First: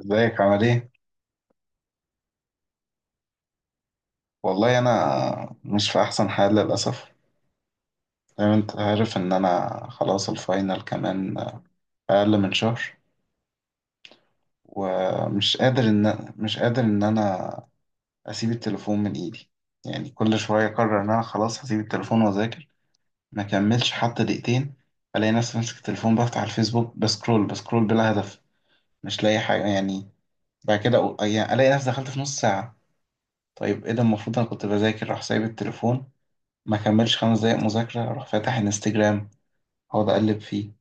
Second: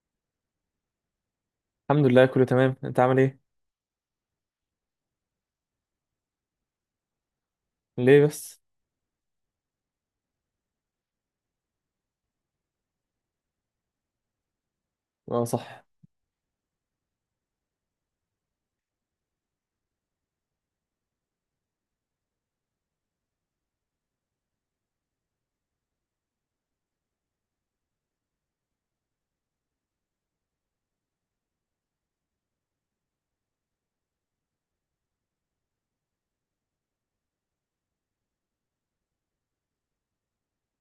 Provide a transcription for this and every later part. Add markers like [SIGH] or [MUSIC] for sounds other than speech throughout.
ازيك عامل ايه؟ الحمد لله كله تمام، انت عامل ايه؟ والله انا مش في احسن حال للاسف. ليه زي ما بس. انت عارف ان انا خلاص الفاينل، كمان اقل من شهر. اه ومش قادر صح. ان مش قادر ان انا اسيب التليفون من ايدي. يعني كل شويه اقرر ان انا خلاص هسيب التليفون واذاكر، ما كملش حتى دقيقتين، الاقي نفسي ماسك التليفون، بفتح الفيسبوك، بسكرول بسكرول بلا هدف، مش لاقي حاجه يعني. بعد كده يعني الاقي نفسي دخلت في نص ساعه. طيب ايه ده، المفروض انا كنت بذاكر، راح سايب التليفون، ما كملش 5 دقايق مذاكرة أروح فاتح انستجرام، أقعد أقلب فيه.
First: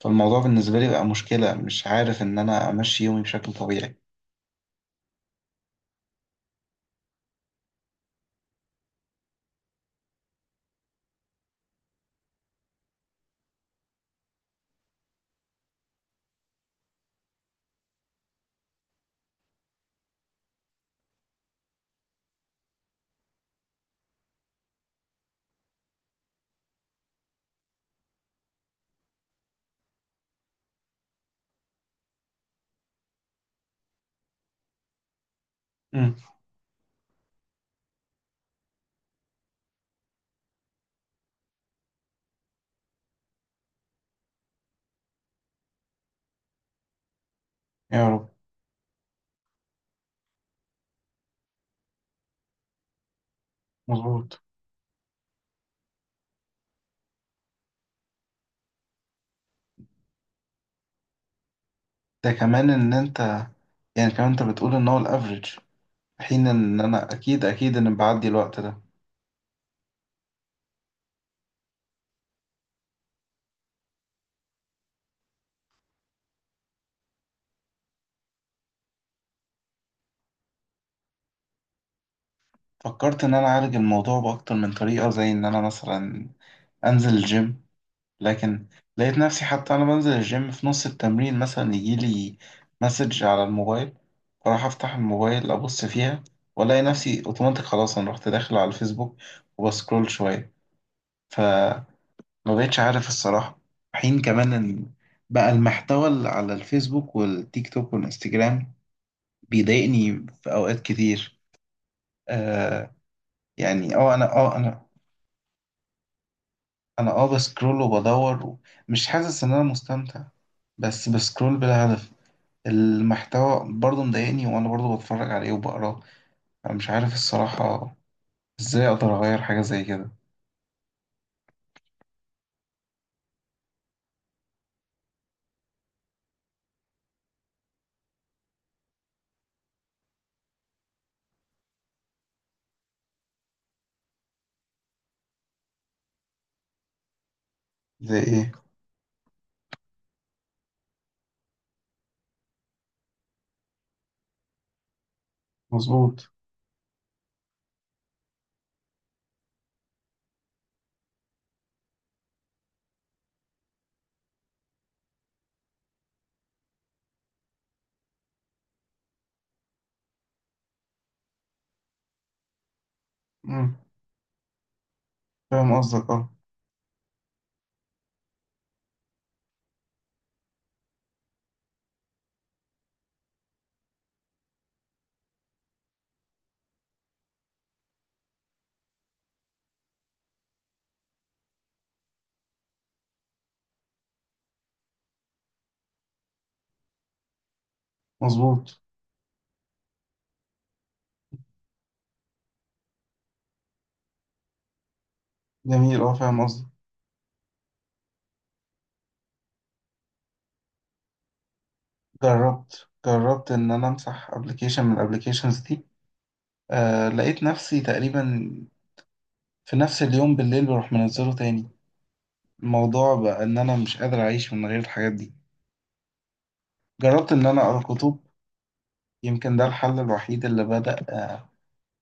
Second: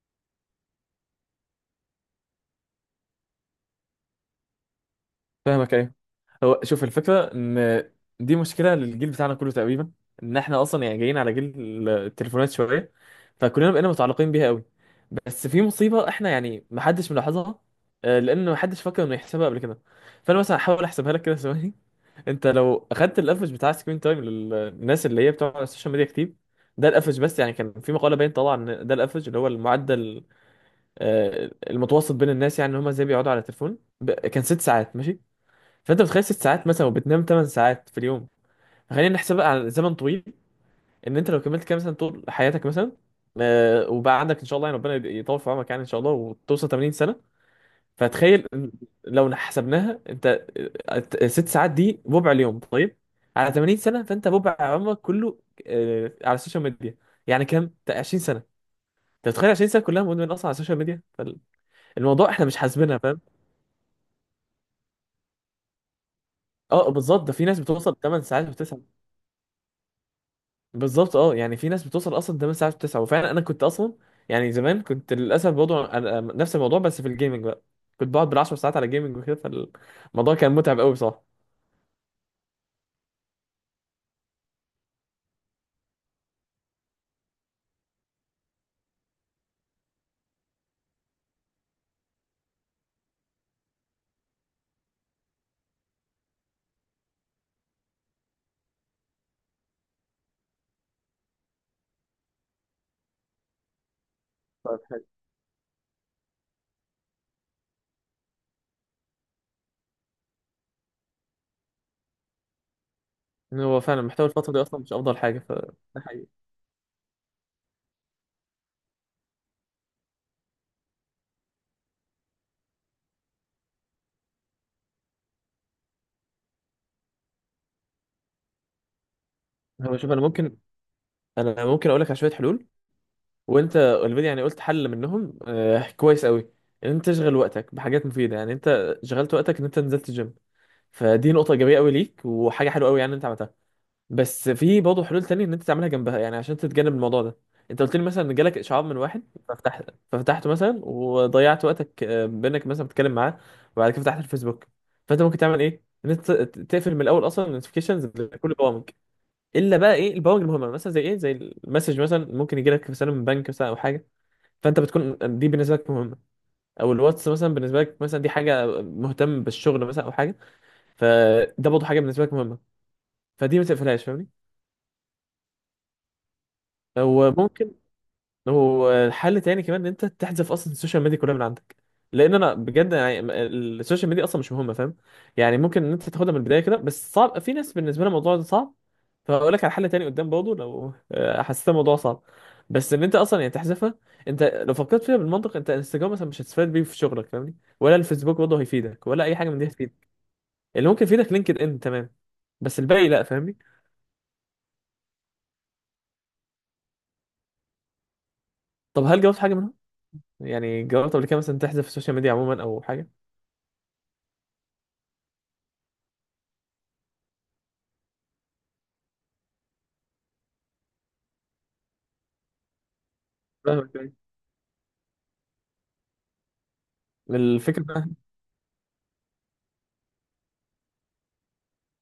فالموضوع بالنسبة لي بقى مشكلة، مش عارف إن أنا أمشي يومي بشكل طبيعي. فاهمك، ايوه. هو شوف، الفكره ان دي مشكله للجيل بتاعنا كله تقريبا. ان احنا اصلا يعني جايين على جيل التليفونات شويه، فكلنا بقينا متعلقين بيها قوي. بس في مصيبه احنا يعني محدش ملاحظها، لان محدش فكر انه يحسبها قبل كده. فانا مثلا هحاول احسبها لك كده ثواني. [LAUGHS] انت لو اخدت الافرج بتاع سكرين تايم للناس اللي هي بتوع السوشيال ميديا كتير، ده الافرج بس. يعني كان في مقاله باين طالعه ان ده الافرج اللي هو المعدل، المتوسط بين الناس، يعني ان هم ازاي بيقعدوا على التليفون كان ست ساعات ماشي. فانت امم. بتخيل ست ساعات مثلا وبتنام 8 ساعات في اليوم. فخلينا نحسبها على زمن طويل، ان انت لو كملت كام سنه طول حياتك مثلا، وبقى عندك ان شاء الله، يعني ربنا يطول في عمرك، يعني ان شاء الله وتوصل 80 سنه. يا رب. فتخيل إن لو حسبناها انت، ست ساعات دي ربع اليوم، طيب على 80 سنه، فانت مظبوط. ربع عمرك كله على السوشيال ميديا، يعني كام 20 سنه. انت بتخيل 20 سنه كلها مدمن اصلا على السوشيال ميديا الموضوع ده احنا مش كمان إن حاسبينها. أنت، يعني كمان أنت بتقول إن هو الأفريج، حين إن اه أنا بالظبط، ده في أكيد ناس أكيد إن بتوصل 8 بعدي ساعات الوقت و9. ده. بالظبط، اه يعني في ناس بتوصل اصلا 8 ساعات و9، وفعلا انا كنت اصلا يعني زمان كنت للاسف برضه أنا نفس الموضوع بس في الجيمنج بقى. كنت بقعد بال10 ساعات على جيمنج وكده، فالموضوع كان متعب قوي بصراحه. فكرت إن أنا أعالج الموضوع بأكتر من طريقة، زي إن أنا مثلا أنزل الجيم. لكن لقيت نفسي حتى أنا بنزل الجيم في نص التمرين، مثلا يجيلي مسج على الموبايل، فراح أفتح الموبايل أبص فيها، وألاقي نفسي أوتوماتيك خلاص أنا رحت داخل على الفيسبوك وبسكرول شوية. فما بقتش عارف الصراحة. حين كمان طيب، إن حلو. بقى المحتوى اللي على الفيسبوك والتيك توك والإنستجرام بيضايقني في أوقات كتير. آه. هو يعني فعلا اه أنا محتوى الفتره اه دي اصلا أنا مش افضل حاجه ف ده، حقيقي. أنا اه بسكرول وبدور، مش حاسس إن أنا مستمتع، بس بسكرول بلا هدف. المحتوى برضه مضايقني، وانا برضه بتفرج عليه وبقراه. انا مش عارف الصراحة ازاي اقدر اغير حاجة زي هو شوف، كده. انا ممكن اقول لك على شويه حلول، وانت اوريدي يعني قلت حل منهم، آه كويس قوي. ان انت تشغل وقتك بحاجات مفيده، يعني انت شغلت وقتك ان انت نزلت الجيم، فدي نقطه ايجابيه قوي ليك وحاجه حلوه قوي يعني انت عملتها. بس في برضه حلول تانية ان انت تعملها جنبها، يعني عشان تتجنب الموضوع ده. انت قلت لي زي مثلا ان ايه؟ جالك اشعار من واحد ففتحت ففتحته مثلا وضيعت وقتك، بانك مثلا بتتكلم معاه، وبعد كده فتحت الفيسبوك. فانت ممكن تعمل ايه؟ ان مظبوط. انت تقفل من الاول اصلا النوتيفيكيشنز لكل البرامج، الا بقى ايه؟ البرامج المهمه مثلا، زي ايه؟ زي المسج مثلا، ممكن يجي لك رساله من بنك مثلا او حاجه، فانت بتكون دي بالنسبه لك مهمه. او الواتس مثلا بالنسبه لك، مثلا دي حاجه مهتم بالشغل مثلا او حاجه، فده برضه حاجه بالنسبه لك مهمه، فدي ما مم. تقفلهاش، فاهمني؟ فاهم قصدك اه. وممكن والحل تاني كمان ان انت تحذف اصلا السوشيال ميديا كلها من عندك، لان انا بجد يعني السوشيال ميديا اصلا مش مهمه، فاهم؟ يعني ممكن ان انت تاخدها من البدايه كده، بس صعب في ناس بالنسبه لها الموضوع ده صعب. فهقول لك على حل تاني قدام برضه، لو حسيت الموضوع صعب، بس ان انت اصلا يعني تحذفها. انت لو فكرت فيها بالمنطق، انت انستجرام مثلا مش هتستفاد بيه في شغلك، فاهمني؟ ولا الفيسبوك برضه مظبوط. هيفيدك، ولا اي حاجه من دي هتفيدك. اللي ممكن يفيدك لينكد ان، تمام، بس الباقي لا، فاهمني؟ جميل، اه فاهم قصدك. طب هل جربت حاجه منهم؟ يعني جربت قبل كده مثلا تحذف السوشيال ميديا عموما او جربت حاجه؟ جربت ان انا امسح ابلكيشن من الابلكيشنز دي. آه، لقيت نفسي تقريبا في نفس اليوم بالليل بروح منزله تاني. الموضوع بقى ان انا مش فاهمك. قادر اعيش من غير الحاجات دي. جربت ان انا اقرا الفكرة بقى، كتب. يمكن ده الحل الوحيد اللي بدأ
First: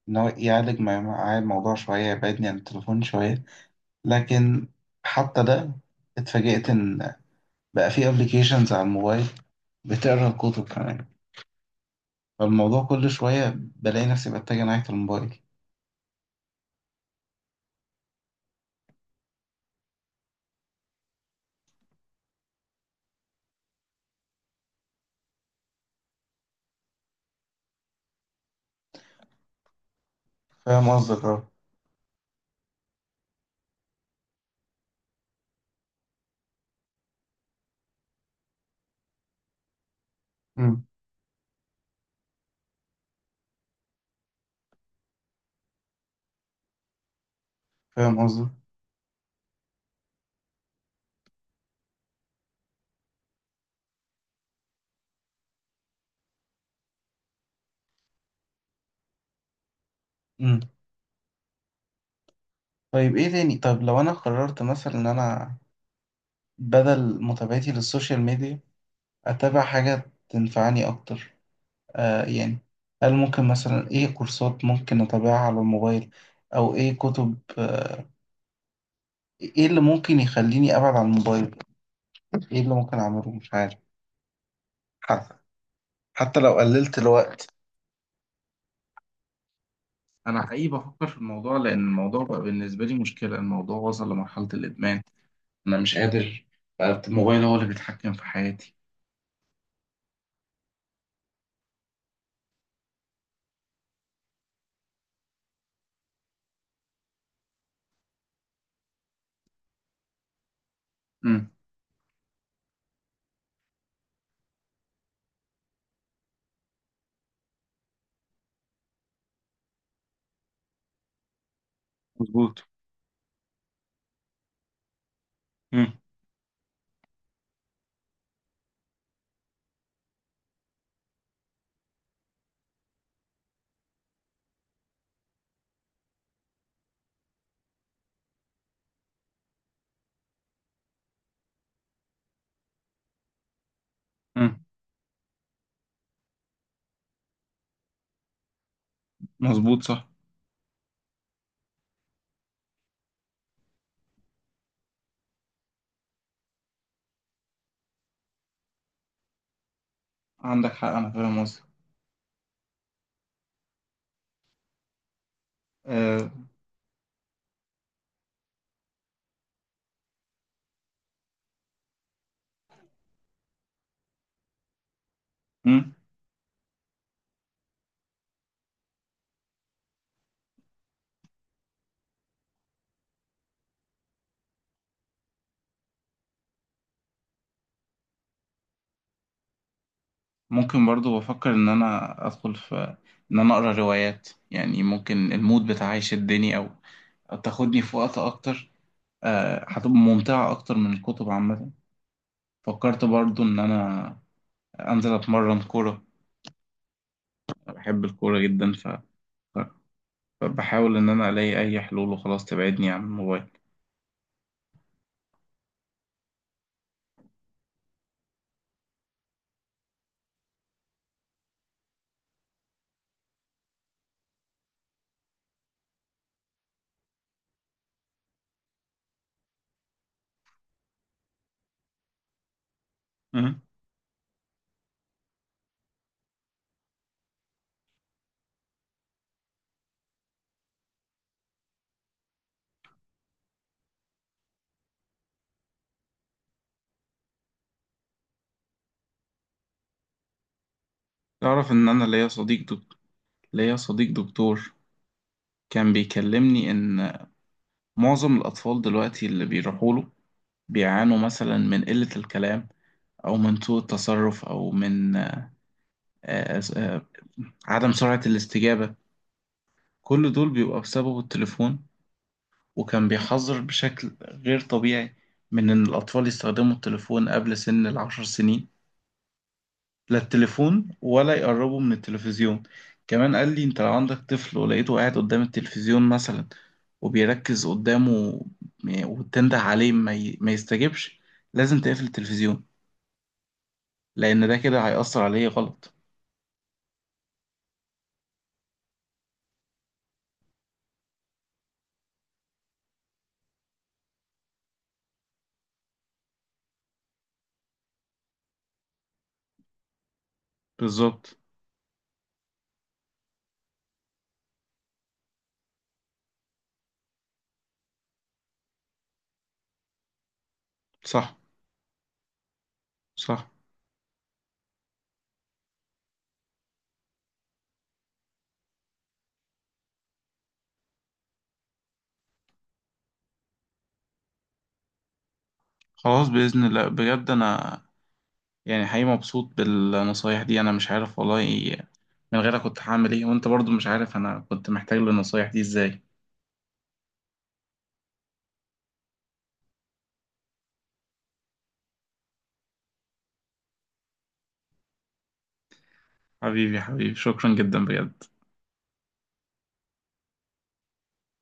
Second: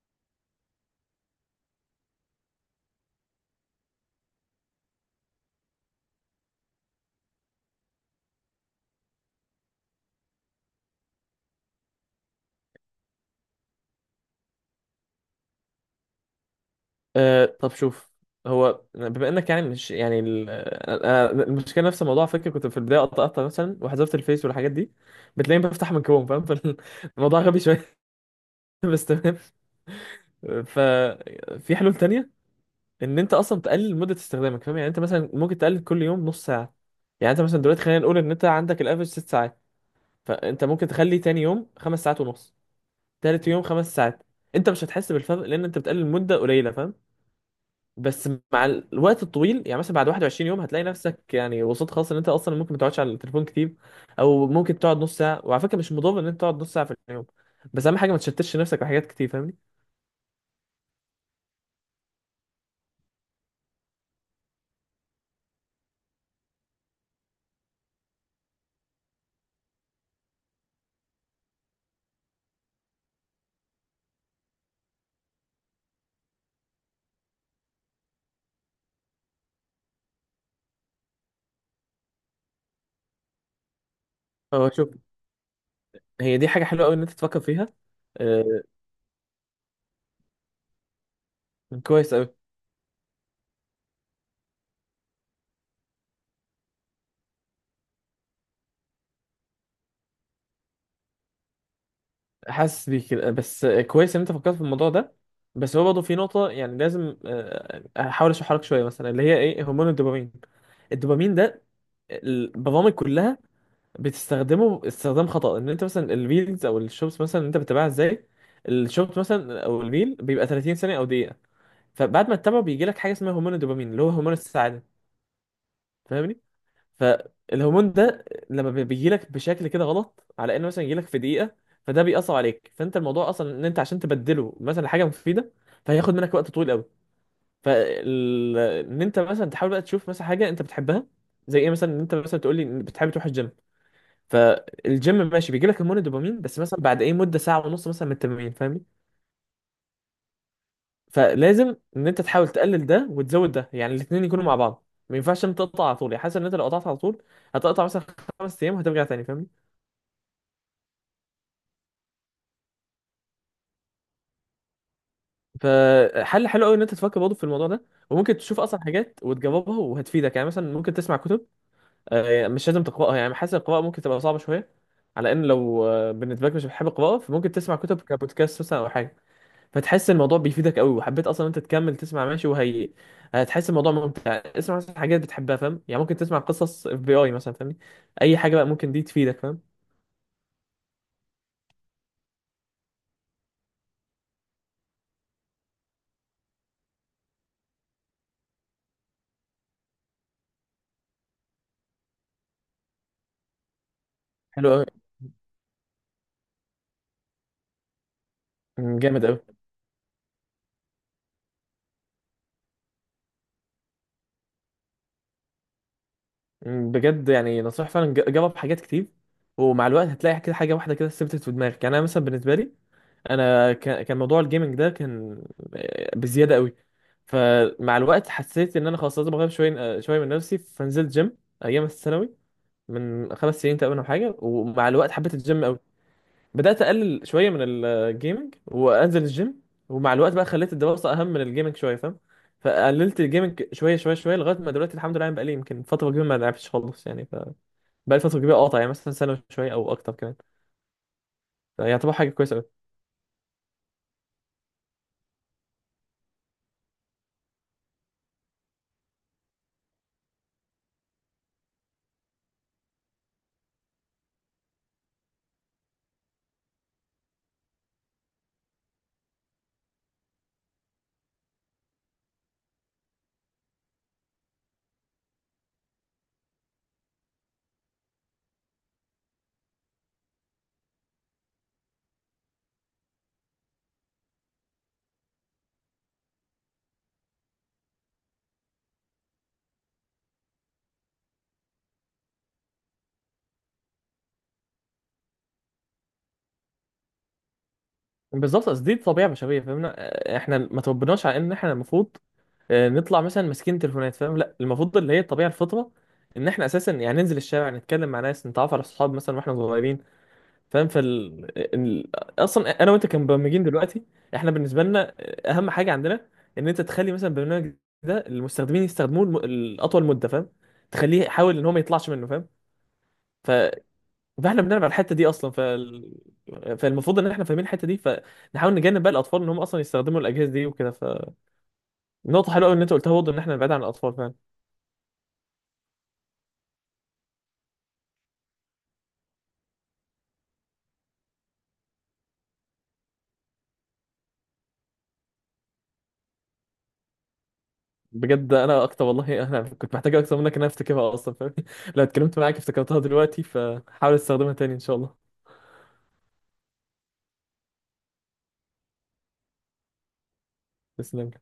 إن هو يعالج معايا الموضوع شوية، يبعدني عن التليفون شوية. لكن حتى ده اتفاجئت إن بقى في ابلكيشنز على الموبايل بتقرا الكتب كمان. فالموضوع كل شوية بلاقي نفسي بتجه ناحية الموبايل. آه طب شوف، هو بما انك يعني مش يعني أنا المشكله نفس الموضوع على فكره، كنت في البدايه قطعتها مثلا وحذفت الفيس والحاجات دي، بتلاقيني بفتح من كروم، فاهم؟ [LAUGHS] فالموضوع غبي شويه. [LAUGHS] بس تمام. فاهم قصدك اه. ففي حلول تانية، ان انت اصلا تقلل مده استخدامك، فاهم؟ يعني انت مثلا ممكن تقلل كل يوم نص ساعه. يعني انت مثلا دلوقتي خلينا نقول ان انت عندك الافرج ست ساعات، فانت أمم. ممكن تخلي تاني يوم خمس ساعات ونص، تالت يوم خمس ساعات. انت مش هتحس بالفرق لان انت بتقلل مده قليله، فاهم؟ فاهم بس قصدك. مع الوقت الطويل، يعني مثلا بعد 21 يوم هتلاقي نفسك يعني وصلت خلاص ان انت اصلا ممكن ما تقعدش على التليفون كتير، او ممكن تقعد نص ساعه. وعلى فكره مش مضر ان انت تقعد نص ساعه في اليوم، بس اهم حاجه ما تشتتش نفسك بحاجات كتير، فاهمني؟ أمم. طيب ايه تاني، طب لو انا قررت مثلا ان انا بدل متابعتي للسوشيال ميديا اتابع حاجة تنفعني اكتر. يعني هل ممكن مثلا ايه كورسات ممكن اتابعها على الموبايل، او ايه كتب، ايه اللي ممكن يخليني ابعد عن الموبايل، ايه اللي ممكن اعمله، مش عارف. هو شوف، حتى، هي دي لو حاجه حلوه قوي قللت ان انت تفكر الوقت. فيها، آه، انا حقيقي بفكر في الموضوع لان كويس الموضوع قوي. بقى بالنسبه لي مشكله، الموضوع وصل لمرحله الادمان. انا مش قادر، بقى الموبايل هو اللي بيتحكم في حياتي. حاسس بيك كده. بس كويس ان انت فكرت في الموضوع ده. بس هو برضه في نقطه يعني لازم احاول اشرحها لك شويه، مثلا اللي هي ايه؟ هرمون الدوبامين. الدوبامين امم. ده البرامج كلها بتستخدمه استخدام خطأ. ان انت مثلا الريلز او الشوبس مثلا اللي انت بتتابعها ازاي، الشوبس مثلا او الريل بيبقى 30 ثانية او دقيقة، فبعد ما تتابعه مظبوط. بيجي لك حاجة اسمها هرمون الدوبامين، اللي هو هرمون السعادة، امم. فاهمني؟ فالهرمون ده لما بيجي لك بشكل كده غلط، على انه مثلا يجي لك في دقيقة، فده بيأثر عليك. فانت الموضوع اصلا ان انت عشان تبدله مثلا حاجة مفيدة، فهياخد منك وقت طويل قوي. فال، ان انت مثلا تحاول بقى تشوف مثلا حاجة انت بتحبها، زي ايه مثلا؟ ان انت مثلا تقول لي بتحب تروح الجيم، امم، فالجيم ماشي بيجي لك هرمون الدوبامين، بس مثلا بعد ايه؟ مده ساعه ونص مثلا من التمرين، فاهمني؟ مظبوط، صح. فلازم ان انت تحاول تقلل ده وتزود ده، يعني الاثنين يكونوا مع بعض، ما ينفعش انت تقطع على طول. يعني حاسس ان انت لو قطعت على طول هتقطع مثلا خمس ايام وهترجع تاني، فاهمني؟ عندك حق، انا فاهم قصدك. أه. فحل حلو قوي ان انت تفكر برضه في الموضوع ده. وممكن تشوف اصلا حاجات وتجربها وهتفيدك. يعني مثلا ممكن تسمع كتب، مش لازم تقراها، يعني حاسس القراءه ممكن تبقى صعبه شويه، على ان لو مم. بالنسبه لك مش بتحب القراءه، فممكن تسمع كتب كبودكاست مثلا او حاجه، فتحس الموضوع بيفيدك قوي. وحبيت اصلا انت تكمل تسمع، ماشي؟ وهي هتحس الموضوع ممتع. اسمع مثلا حاجات بتحبها، فاهم؟ يعني ممكن تسمع قصص اف بي اي مثلا، فاهمني؟ اي حاجه بقى ممكن دي تفيدك، فاهم؟ ممكن برضو بفكر ان انا ادخل في، ان انا اقرا روايات. يعني ممكن المود بتاعي يشدني، او تاخدني في وقت اكتر. هتبقى ممتعة اكتر من الكتب عامة. فكرت برضو ان انا حلو قوي. انزل اتمرن كورة، بحب الكورة جدا. جامد قوي. ف- فبحاول ان انا الاقي اي حلول وخلاص تبعدني عن الموبايل. بجد يعني نصيحه فعلا، جرب حاجات كتير، ومع الوقت هتلاقي كده حاجه واحده كده ثبتت في دماغك. يعني انا مثلا بالنسبه لي، انا كان موضوع الجيمنج ده كان بزياده قوي. فمع الوقت حسيت ان انا خلاص لازم اغير شويه، شويه من نفسي، فنزلت جيم ايام الثانوي، من أه. خمس سنين تقريبا او حاجه. ومع الوقت حبيت الجيم قوي، بدات اقلل شويه من الجيمنج وانزل الجيم. ومع الوقت بقى خليت الدراسه اهم من الجيمنج شويه، فاهم؟ فقللت الجيمنج شويه شويه شويه لغايه ما دلوقتي الحمد لله، يعني بقالي يمكن فتره كبيره ما لعبتش خالص. يعني ف، بقالي فتره كبيره قاطع، يعني مثلا سنه شويه او اكتر كمان، تعرف ان يعني انا يعتبر ليا حاجه كويسه صديق قوي. دكتور. ليا صديق دكتور كان بيكلمني ان معظم الاطفال دلوقتي اللي بيروحوا له بيعانوا مثلا من قلة الكلام، أو من سوء التصرف، أو من آه، عدم سرعة الاستجابة. كل دول بيبقى بسبب التليفون، وكان بيحذر بشكل غير طبيعي من إن الأطفال يستخدموا التليفون قبل سن ال10 سنين، لا التليفون ولا يقربوا من التلفزيون. كمان قال لي، أنت لو عندك طفل ولقيته قاعد قدام التلفزيون مثلا وبيركز قدامه وتنده عليه ما يستجبش، لازم تقفل التلفزيون، لأن ده كده هيأثر عليه غلط. بالظبط، اصل دي طبيعه بشريه، فاهمنا؟ احنا ما تربناش على ان احنا المفروض نطلع مثلا ماسكين تليفونات، فاهم؟ لا المفروض اللي هي الطبيعه الفطره، ان احنا اساسا يعني ننزل الشارع، نتكلم مع ناس، نتعرف على اصحاب مثلا واحنا صغيرين، فاهم؟ بالظبط. اصلا انا وانت كمبرمجين دلوقتي، احنا بالنسبه لنا اهم حاجه عندنا ان انت تخلي مثلا البرنامج ده المستخدمين يستخدموه الاطول مده، فاهم؟ تخليه، صح، حاول ان هو ما يطلعش منه، فاهم؟ صح. ف... فاحنا بنلعب على الحته دي اصلا، فالمفروض ان احنا فاهمين الحته دي، فنحاول نجنب بقى الاطفال ان هم اصلا يستخدموا الاجهزه دي وكده. فنقطه حلوه قوي ان انت قلتها برضه، ان احنا نبعد عن الاطفال، فاهم؟ خلاص بإذن الله، بجد أنا يعني حقيقي مبسوط بالنصايح دي. أنا مش عارف والله إيه- من غيرك كنت هعمل إيه، وأنت برضو مش عارف أنا كنت محتاج للنصايح دي إزاي. بجد انا اكتر، والله انا كنت محتاج اكتر منك ان انا افتكرها اصلا، فاهم؟ [LAUGHS] لو اتكلمت معاك افتكرتها دلوقتي، فحاول استخدمها تاني ان شاء الله. حبيبي حبيبي، شكرا جدا بجد. تسلم.